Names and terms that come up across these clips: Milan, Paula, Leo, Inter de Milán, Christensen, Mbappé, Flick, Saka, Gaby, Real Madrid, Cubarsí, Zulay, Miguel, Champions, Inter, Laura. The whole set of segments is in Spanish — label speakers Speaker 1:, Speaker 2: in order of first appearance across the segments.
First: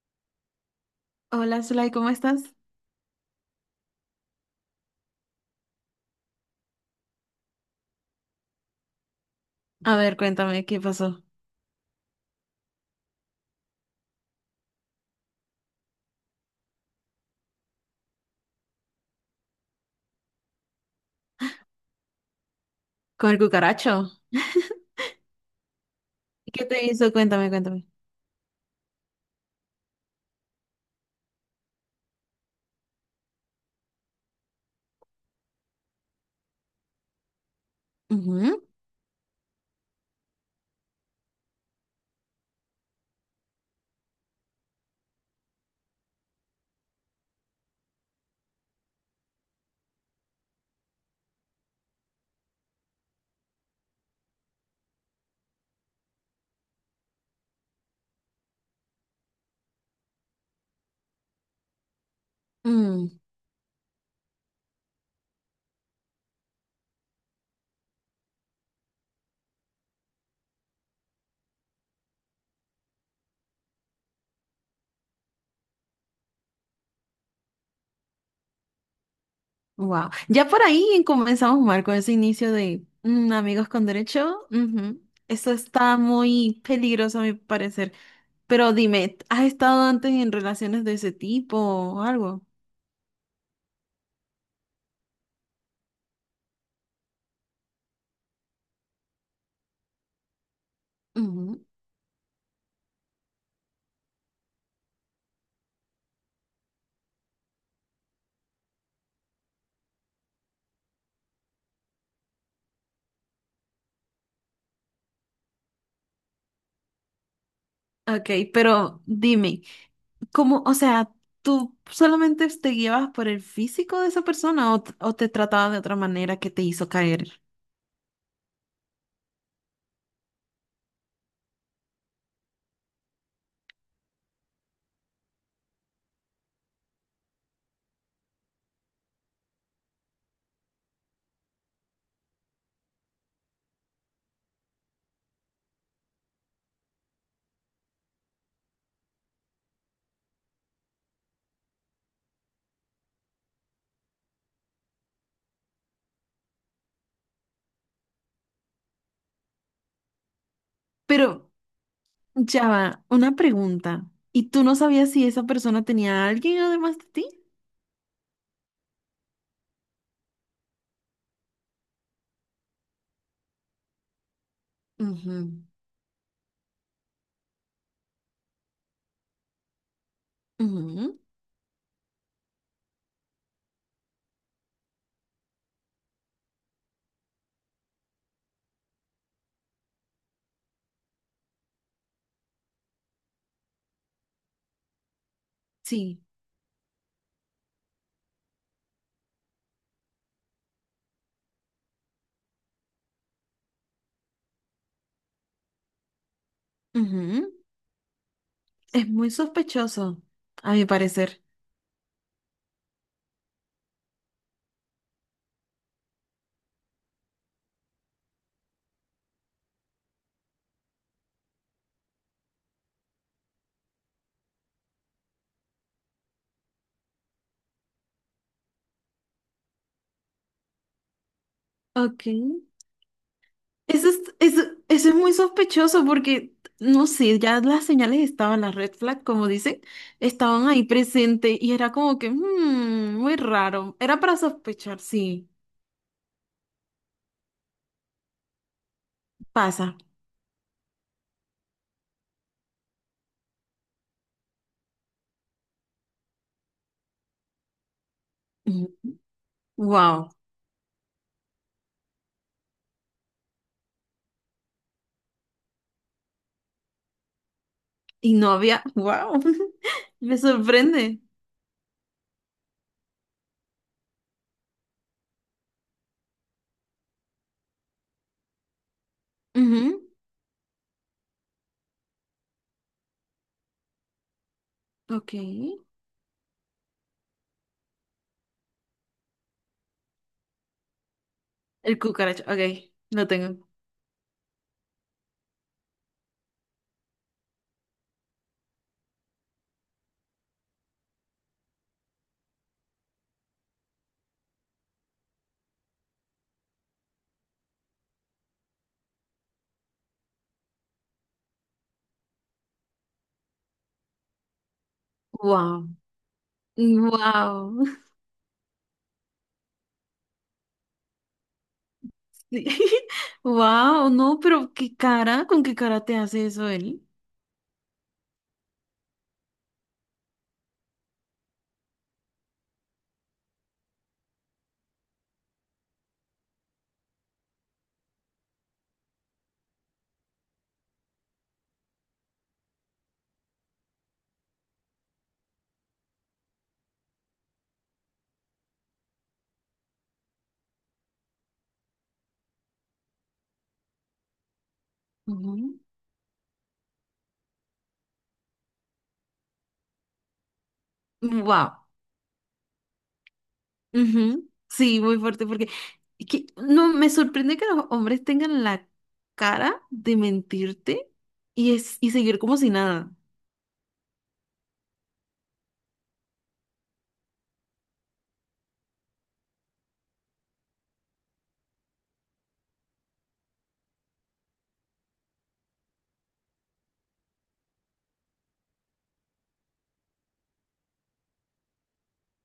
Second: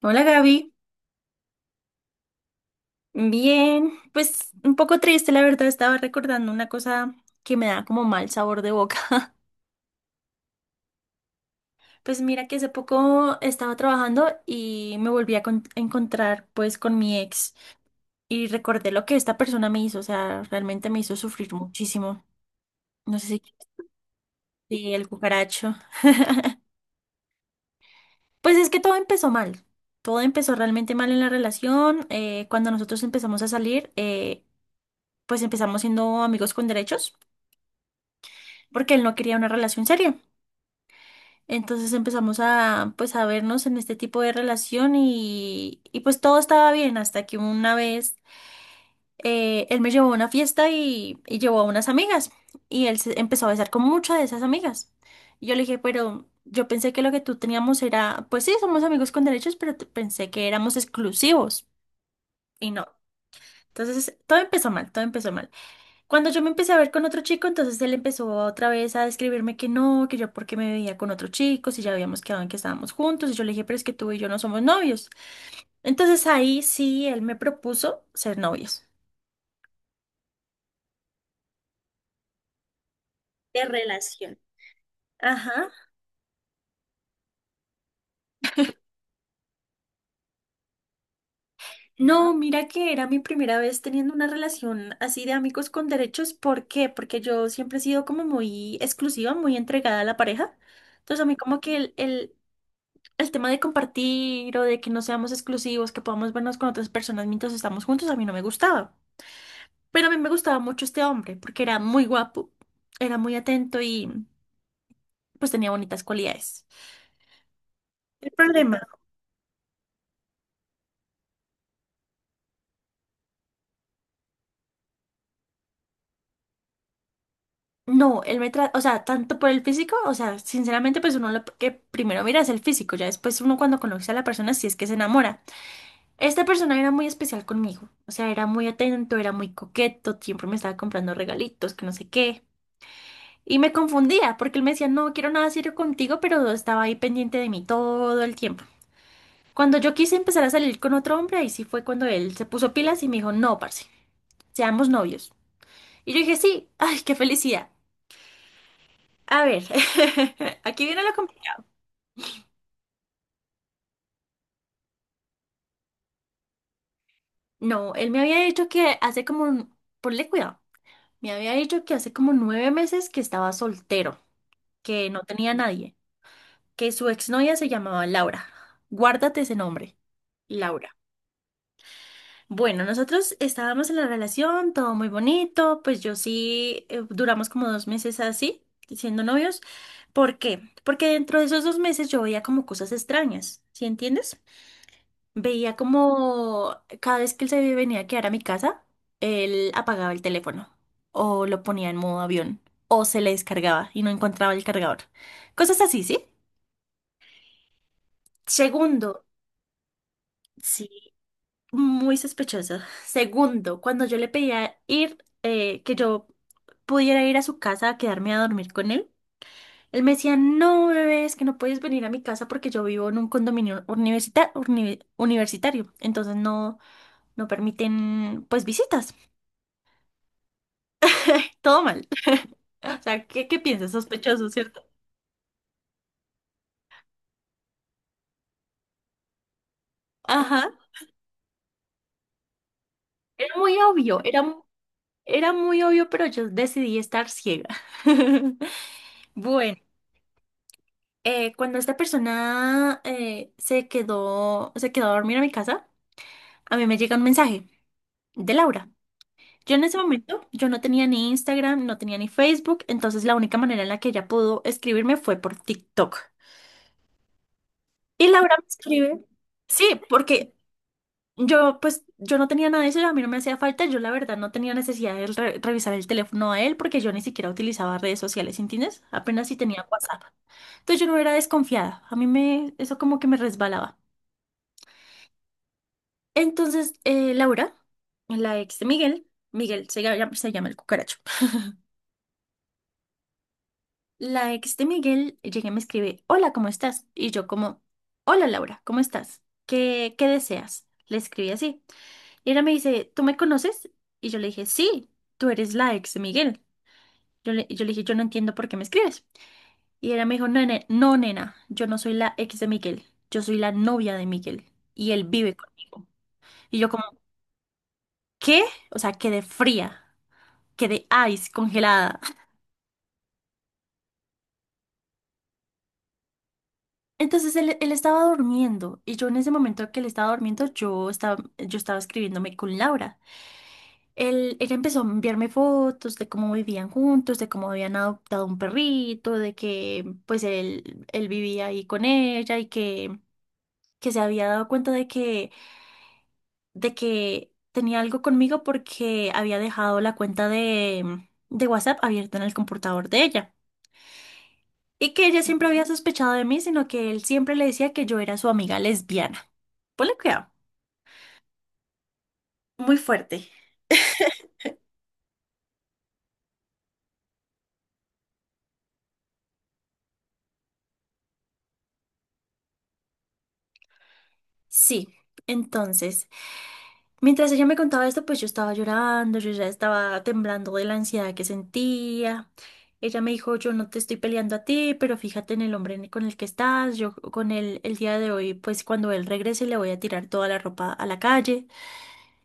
Speaker 1: Hola Gaby,
Speaker 2: Hola, Zulay, ¿cómo estás?
Speaker 1: bien, pues un poco triste, la verdad, estaba recordando una cosa que me da como mal sabor de boca.
Speaker 2: A ver, cuéntame, ¿qué pasó
Speaker 1: Pues mira que hace poco estaba trabajando y me volví a a encontrar pues con mi ex y recordé lo que esta persona me hizo, o sea, realmente me hizo sufrir muchísimo. No sé
Speaker 2: con el
Speaker 1: si,
Speaker 2: cucaracho?
Speaker 1: si el cucaracho.
Speaker 2: ¿Qué te hizo? Cuéntame, cuéntame.
Speaker 1: Pues es que todo empezó mal, todo empezó realmente mal en la relación. Cuando nosotros empezamos a salir, pues empezamos siendo amigos con derechos porque él no quería una relación seria. Entonces empezamos a, pues, a vernos en este tipo de relación y pues todo estaba bien hasta que una vez él me llevó a una fiesta y llevó a unas amigas y él se empezó a besar con muchas de esas amigas. Y yo le dije, pero yo pensé que lo que tú teníamos era, pues sí, somos amigos con derechos, pero pensé que éramos exclusivos y no. Entonces todo empezó mal, todo empezó mal. Cuando yo me empecé a ver con otro chico, entonces él empezó otra vez a describirme que no, que yo porque me veía con otro chico, si ya habíamos quedado en que estábamos juntos, y yo le dije, pero es que tú y yo no somos novios. Entonces ahí sí, él me propuso ser novios.
Speaker 2: Wow. Ya por ahí comenzamos mal con ese inicio de
Speaker 1: De
Speaker 2: amigos con
Speaker 1: relación.
Speaker 2: derecho. Ujú. Eso
Speaker 1: Ajá.
Speaker 2: está muy peligroso a mi parecer. Pero dime, ¿has estado antes en relaciones de ese tipo o
Speaker 1: No,
Speaker 2: algo?
Speaker 1: mira que era mi primera vez teniendo una relación así de amigos con derechos. ¿Por qué? Porque yo siempre he sido como muy exclusiva, muy entregada a la pareja. Entonces a mí como que el tema de compartir o de que no seamos exclusivos, que podamos vernos con otras personas mientras estamos juntos, a mí no me gustaba. Pero a mí me gustaba mucho este hombre porque era muy guapo, era muy atento y pues tenía bonitas cualidades. El
Speaker 2: Ok,
Speaker 1: problema,
Speaker 2: pero dime, ¿cómo, o sea, tú solamente te guiabas por el físico de esa persona o, o te trataba de otra manera que te hizo caer?
Speaker 1: no, él me trata, o sea, tanto por el físico, o sea, sinceramente pues uno lo que primero mira es el físico, ya después uno cuando conoce a la persona si es que se enamora. Esta persona era muy especial conmigo, o sea, era muy atento, era muy coqueto, siempre me estaba comprando regalitos, que no sé qué. Y me confundía porque él me decía, no quiero nada serio contigo, pero estaba ahí pendiente de mí todo el tiempo. Cuando yo quise empezar a salir con otro hombre, ahí sí fue cuando él se puso pilas y me dijo, no, parce, seamos novios. Y yo dije, sí, ay, qué felicidad. A ver, aquí viene la
Speaker 2: Pero
Speaker 1: complicada.
Speaker 2: ya va, una pregunta. ¿Y tú no sabías si esa persona tenía a alguien además de ti?
Speaker 1: No, él me había dicho que hace como, ponle cuidado, me había dicho que hace como 9 meses que estaba soltero, que no tenía
Speaker 2: Ujú,
Speaker 1: nadie, que su exnovia se llamaba Laura. Guárdate ese nombre, Laura.
Speaker 2: ujú,
Speaker 1: Bueno, nosotros estábamos en la relación, todo muy bonito, pues yo sí duramos como 2 meses así, siendo novios. ¿Por qué? Porque dentro de esos 2 meses yo veía como cosas extrañas, ¿sí entiendes? Veía
Speaker 2: sí,
Speaker 1: como cada vez que él se venía a quedar a mi casa, él apagaba el teléfono o lo ponía en modo avión o se le descargaba y no encontraba el cargador. Cosas así, ¿sí?
Speaker 2: ujú. Es
Speaker 1: Segundo,
Speaker 2: muy sospechoso, a mi
Speaker 1: sí.
Speaker 2: parecer.
Speaker 1: Muy sospechoso. Segundo, cuando yo le pedía ir, que yo pudiera ir a su casa a quedarme a dormir con él, él me decía, no, bebé, es que no puedes venir a mi casa porque yo vivo en un condominio universitario, entonces no, no permiten, pues, visitas. Todo mal.
Speaker 2: Ok.
Speaker 1: O sea, ¿qué, qué piensas?
Speaker 2: Eso es,
Speaker 1: Sospechoso,
Speaker 2: eso,
Speaker 1: ¿cierto?
Speaker 2: Eso es muy sospechoso porque, no sé, ya las señales estaban, las red flag, como dicen, estaban
Speaker 1: Ajá.
Speaker 2: ahí presentes y era como que, muy
Speaker 1: Era muy
Speaker 2: raro. Era
Speaker 1: obvio,
Speaker 2: para sospechar", sí,
Speaker 1: era muy obvio, pero yo decidí estar ciega. Bueno.
Speaker 2: pasa.
Speaker 1: Cuando esta persona se quedó a dormir a mi casa, a mí me llega un mensaje de Laura. Yo en ese
Speaker 2: Wow.
Speaker 1: momento, yo no tenía ni Instagram, no tenía ni Facebook, entonces la única manera en la que ella pudo escribirme fue por TikTok. Y
Speaker 2: Y no
Speaker 1: Laura me
Speaker 2: había,
Speaker 1: escribe,
Speaker 2: wow.
Speaker 1: sí,
Speaker 2: Me
Speaker 1: porque
Speaker 2: sorprende.
Speaker 1: yo pues yo no tenía nada de eso, a mí no me hacía falta, yo la verdad no tenía necesidad de revisar el teléfono a él porque yo ni siquiera utilizaba redes sociales, ¿entiendes? Apenas si tenía
Speaker 2: Ujú,
Speaker 1: WhatsApp. Entonces yo no era desconfiada, a mí me, eso como que me resbalaba.
Speaker 2: ok.
Speaker 1: Entonces, Laura, la ex de Miguel, Miguel se llama el cucaracho.
Speaker 2: El cucaracho, ok, lo tengo.
Speaker 1: La ex de Miguel llega y me escribe, hola, ¿cómo estás? Y yo como, hola, Laura, ¿cómo estás? ¿Qué, qué deseas? Le escribí así. Y ella me dice, ¿tú me conoces? Y yo le dije, sí, tú eres la ex de Miguel. Yo le dije, yo no entiendo por qué me escribes. Y ella me dijo, no, nena, no, nena, yo no soy la ex de Miguel, yo soy la novia de Miguel y él vive
Speaker 2: Wow.
Speaker 1: conmigo. Y yo como,
Speaker 2: Wow.
Speaker 1: ¿qué? O sea, quedé fría. Quedé ice, congelada.
Speaker 2: Sí. Wow, no, pero qué cara, ¿con qué cara te hace eso él?
Speaker 1: Entonces él estaba durmiendo y yo en ese momento que él estaba durmiendo, yo estaba escribiéndome con Laura. Él empezó a enviarme fotos de cómo vivían juntos, de cómo habían adoptado un perrito, de que pues él vivía ahí con ella y que se había dado cuenta de que tenía algo conmigo porque había dejado la cuenta de WhatsApp abierta en el computador de ella. Y que ella siempre había sospechado de mí, sino que él siempre le decía que yo era su amiga lesbiana. Ponle cuidado.
Speaker 2: Wow.
Speaker 1: Muy fuerte.
Speaker 2: Ujú, sí, muy fuerte, porque es que no me sorprende que los hombres tengan la cara de mentirte y, es, y seguir como si nada.
Speaker 1: Sí, entonces, mientras ella me contaba esto, pues yo estaba llorando, yo ya estaba temblando de la ansiedad que sentía. Ella me dijo, yo no te estoy peleando a ti, pero fíjate en el hombre con el que estás, yo con él el día de hoy, pues cuando él regrese le voy a tirar toda la ropa a la calle.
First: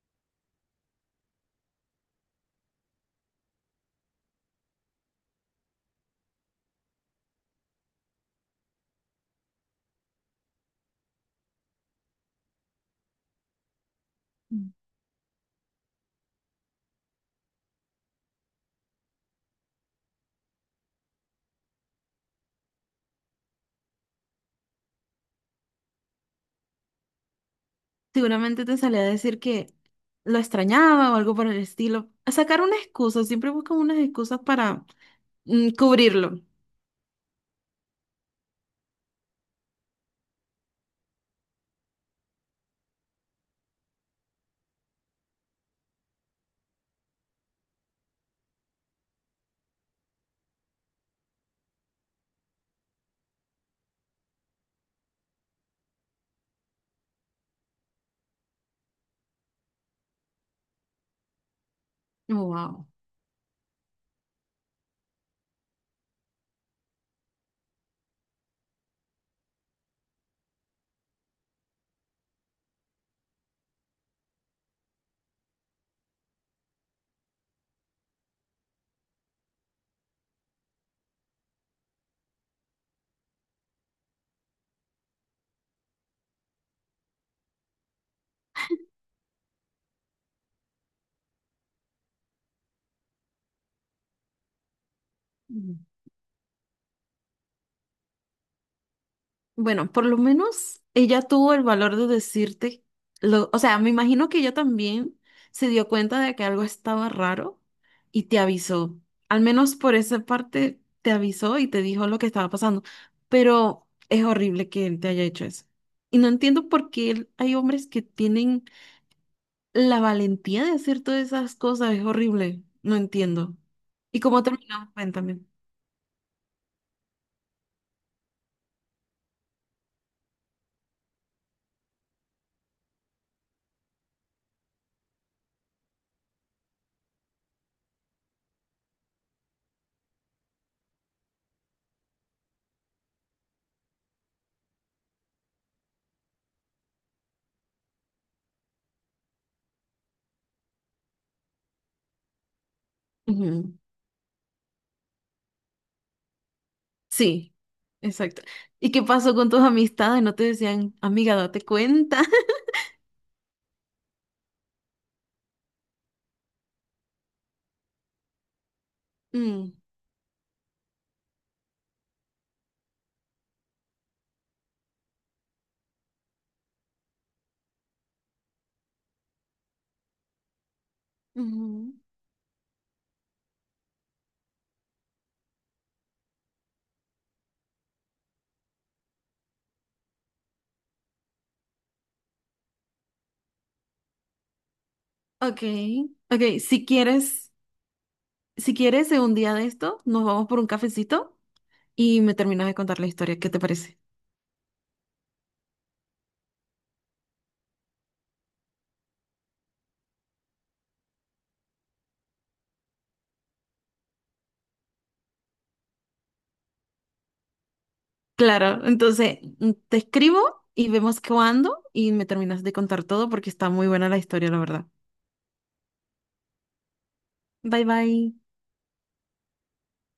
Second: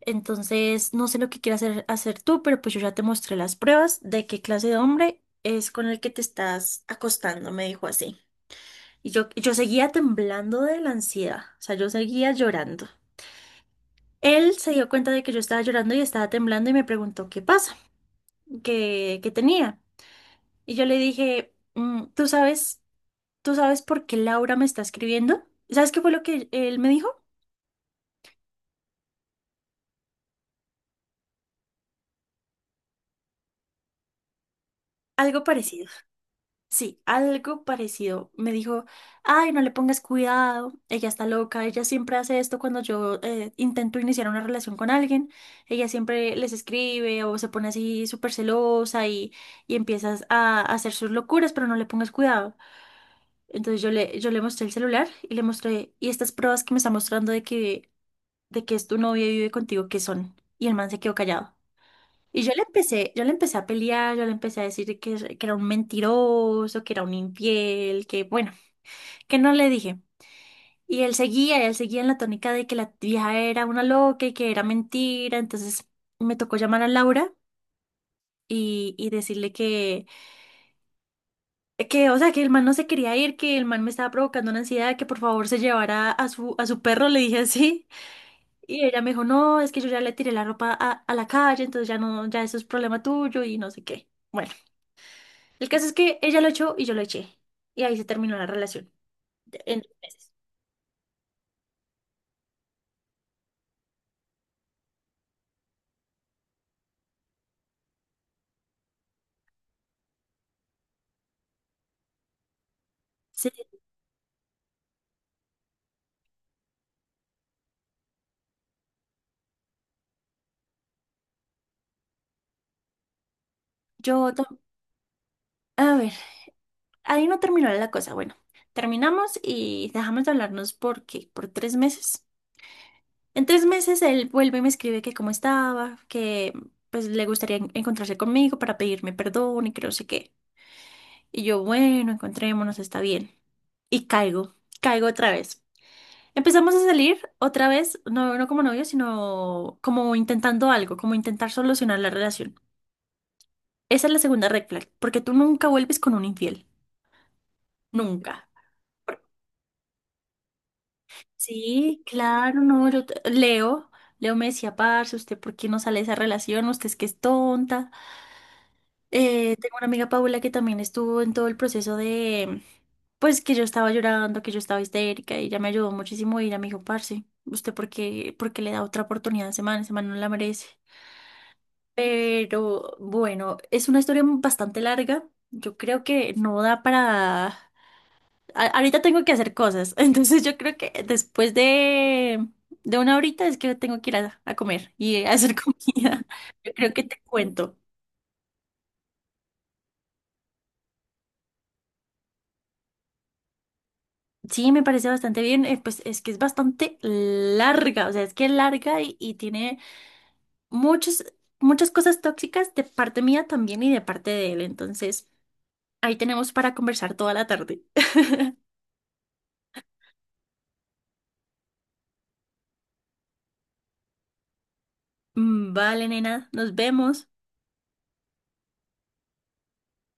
Speaker 1: Entonces, no sé lo que quieras hacer, hacer tú, pero pues yo ya te mostré las pruebas de qué clase de hombre es con el que te estás acostando, me dijo así. Y yo seguía temblando de la ansiedad, o sea, yo seguía llorando. Él se
Speaker 2: Mm.
Speaker 1: dio cuenta de que yo estaba llorando y estaba temblando y me preguntó qué pasa, qué, qué tenía. Y yo le dije, "Mm, tú sabes por qué Laura me está escribiendo? ¿Sabes qué fue lo que él me dijo?
Speaker 2: Seguramente te salía a decir que lo extrañaba o algo por el estilo. A sacar una excusa, siempre buscan unas excusas para
Speaker 1: Algo parecido.
Speaker 2: cubrirlo.
Speaker 1: Sí, algo parecido. Me dijo, ay, no le pongas cuidado, ella está loca, ella siempre hace esto cuando yo intento iniciar una relación con alguien, ella siempre les escribe o se pone así súper celosa y empiezas a hacer sus locuras, pero no le pongas cuidado. Entonces yo le mostré el celular y le mostré, y estas pruebas que me está mostrando de que es tu novia y vive contigo, ¿qué son? Y el man se quedó callado.
Speaker 2: Wow.
Speaker 1: Yo le empecé a pelear, yo le empecé a decir que era un mentiroso, que era un infiel, que bueno, que no le dije. Y él seguía en la tónica de que la vieja era una loca y que era mentira. Entonces me tocó llamar a Laura y decirle que, o sea, que el man no se quería ir, que el man me estaba provocando una ansiedad, que por favor se llevara a su perro, le dije así. Y ella me dijo, no, es que yo ya le tiré la ropa a la calle, entonces ya no, ya eso es problema tuyo y no sé qué. Bueno. El caso es que ella lo echó y yo lo eché. Y ahí se terminó la relación. En dos
Speaker 2: Bueno, por lo
Speaker 1: meses.
Speaker 2: menos ella tuvo el valor de decirte, lo, o sea, me imagino que ella también se dio cuenta de que algo estaba raro y te avisó. Al menos por esa parte te avisó y te dijo lo que estaba pasando.
Speaker 1: Sí,
Speaker 2: Pero es horrible que él te haya hecho eso. Y no entiendo por qué hay hombres que tienen la valentía de hacer todas esas cosas. Es horrible. No entiendo. ¿Y
Speaker 1: yo...
Speaker 2: cómo
Speaker 1: tam-
Speaker 2: terminó? Cuéntame.
Speaker 1: a ver, ahí no terminó la cosa. Bueno, terminamos y dejamos de hablarnos porque por 3 meses. En tres meses él vuelve y me escribe que cómo estaba, que pues le gustaría encontrarse conmigo para pedirme perdón y que no sé qué. Y yo, bueno, encontrémonos, está bien. Y caigo, caigo otra vez. Empezamos a salir otra vez, no, no como novios, sino como intentando algo, como intentar solucionar la relación. Esa es la segunda red flag, porque tú nunca vuelves con un infiel,
Speaker 2: Sí, exacto.
Speaker 1: nunca.
Speaker 2: ¿Y qué
Speaker 1: Por-
Speaker 2: pasó con tus amistades? ¿No te decían, amiga, date
Speaker 1: Sí,
Speaker 2: cuenta?
Speaker 1: claro, no, Leo, Leo me decía, parce, ¿usted por qué no sale de esa relación? Usted es que es tonta.
Speaker 2: Mm,
Speaker 1: Tengo una amiga Paula que también estuvo en todo el proceso de, pues que yo estaba llorando, que yo estaba histérica y ella me ayudó muchísimo y ella me dijo, parce, ¿usted por qué le da otra oportunidad a ese man? Ese man no la merece.
Speaker 2: ujú.
Speaker 1: Pero bueno, es una historia bastante larga. Yo creo que no da para... ahorita tengo que hacer cosas, entonces yo creo que después de una horita es que tengo que ir a comer y a hacer
Speaker 2: Ok,
Speaker 1: comida.
Speaker 2: ok,
Speaker 1: Yo
Speaker 2: si
Speaker 1: creo que te
Speaker 2: quieres,
Speaker 1: cuento.
Speaker 2: si quieres, en un día de esto, nos vamos por un cafecito y me terminas de contar la historia, ¿qué te parece?
Speaker 1: Sí, me parece bastante bien. Pues es que es bastante larga, o sea, es que es larga y tiene muchas muchas cosas tóxicas de parte mía también y de parte de él. Entonces, ahí tenemos para conversar toda la tarde.
Speaker 2: Claro, entonces te escribo y vemos cuándo y me terminas de contar todo porque está muy buena la historia, la verdad.
Speaker 1: Mm, vale, nena, nos vemos.
Speaker 2: Bye bye.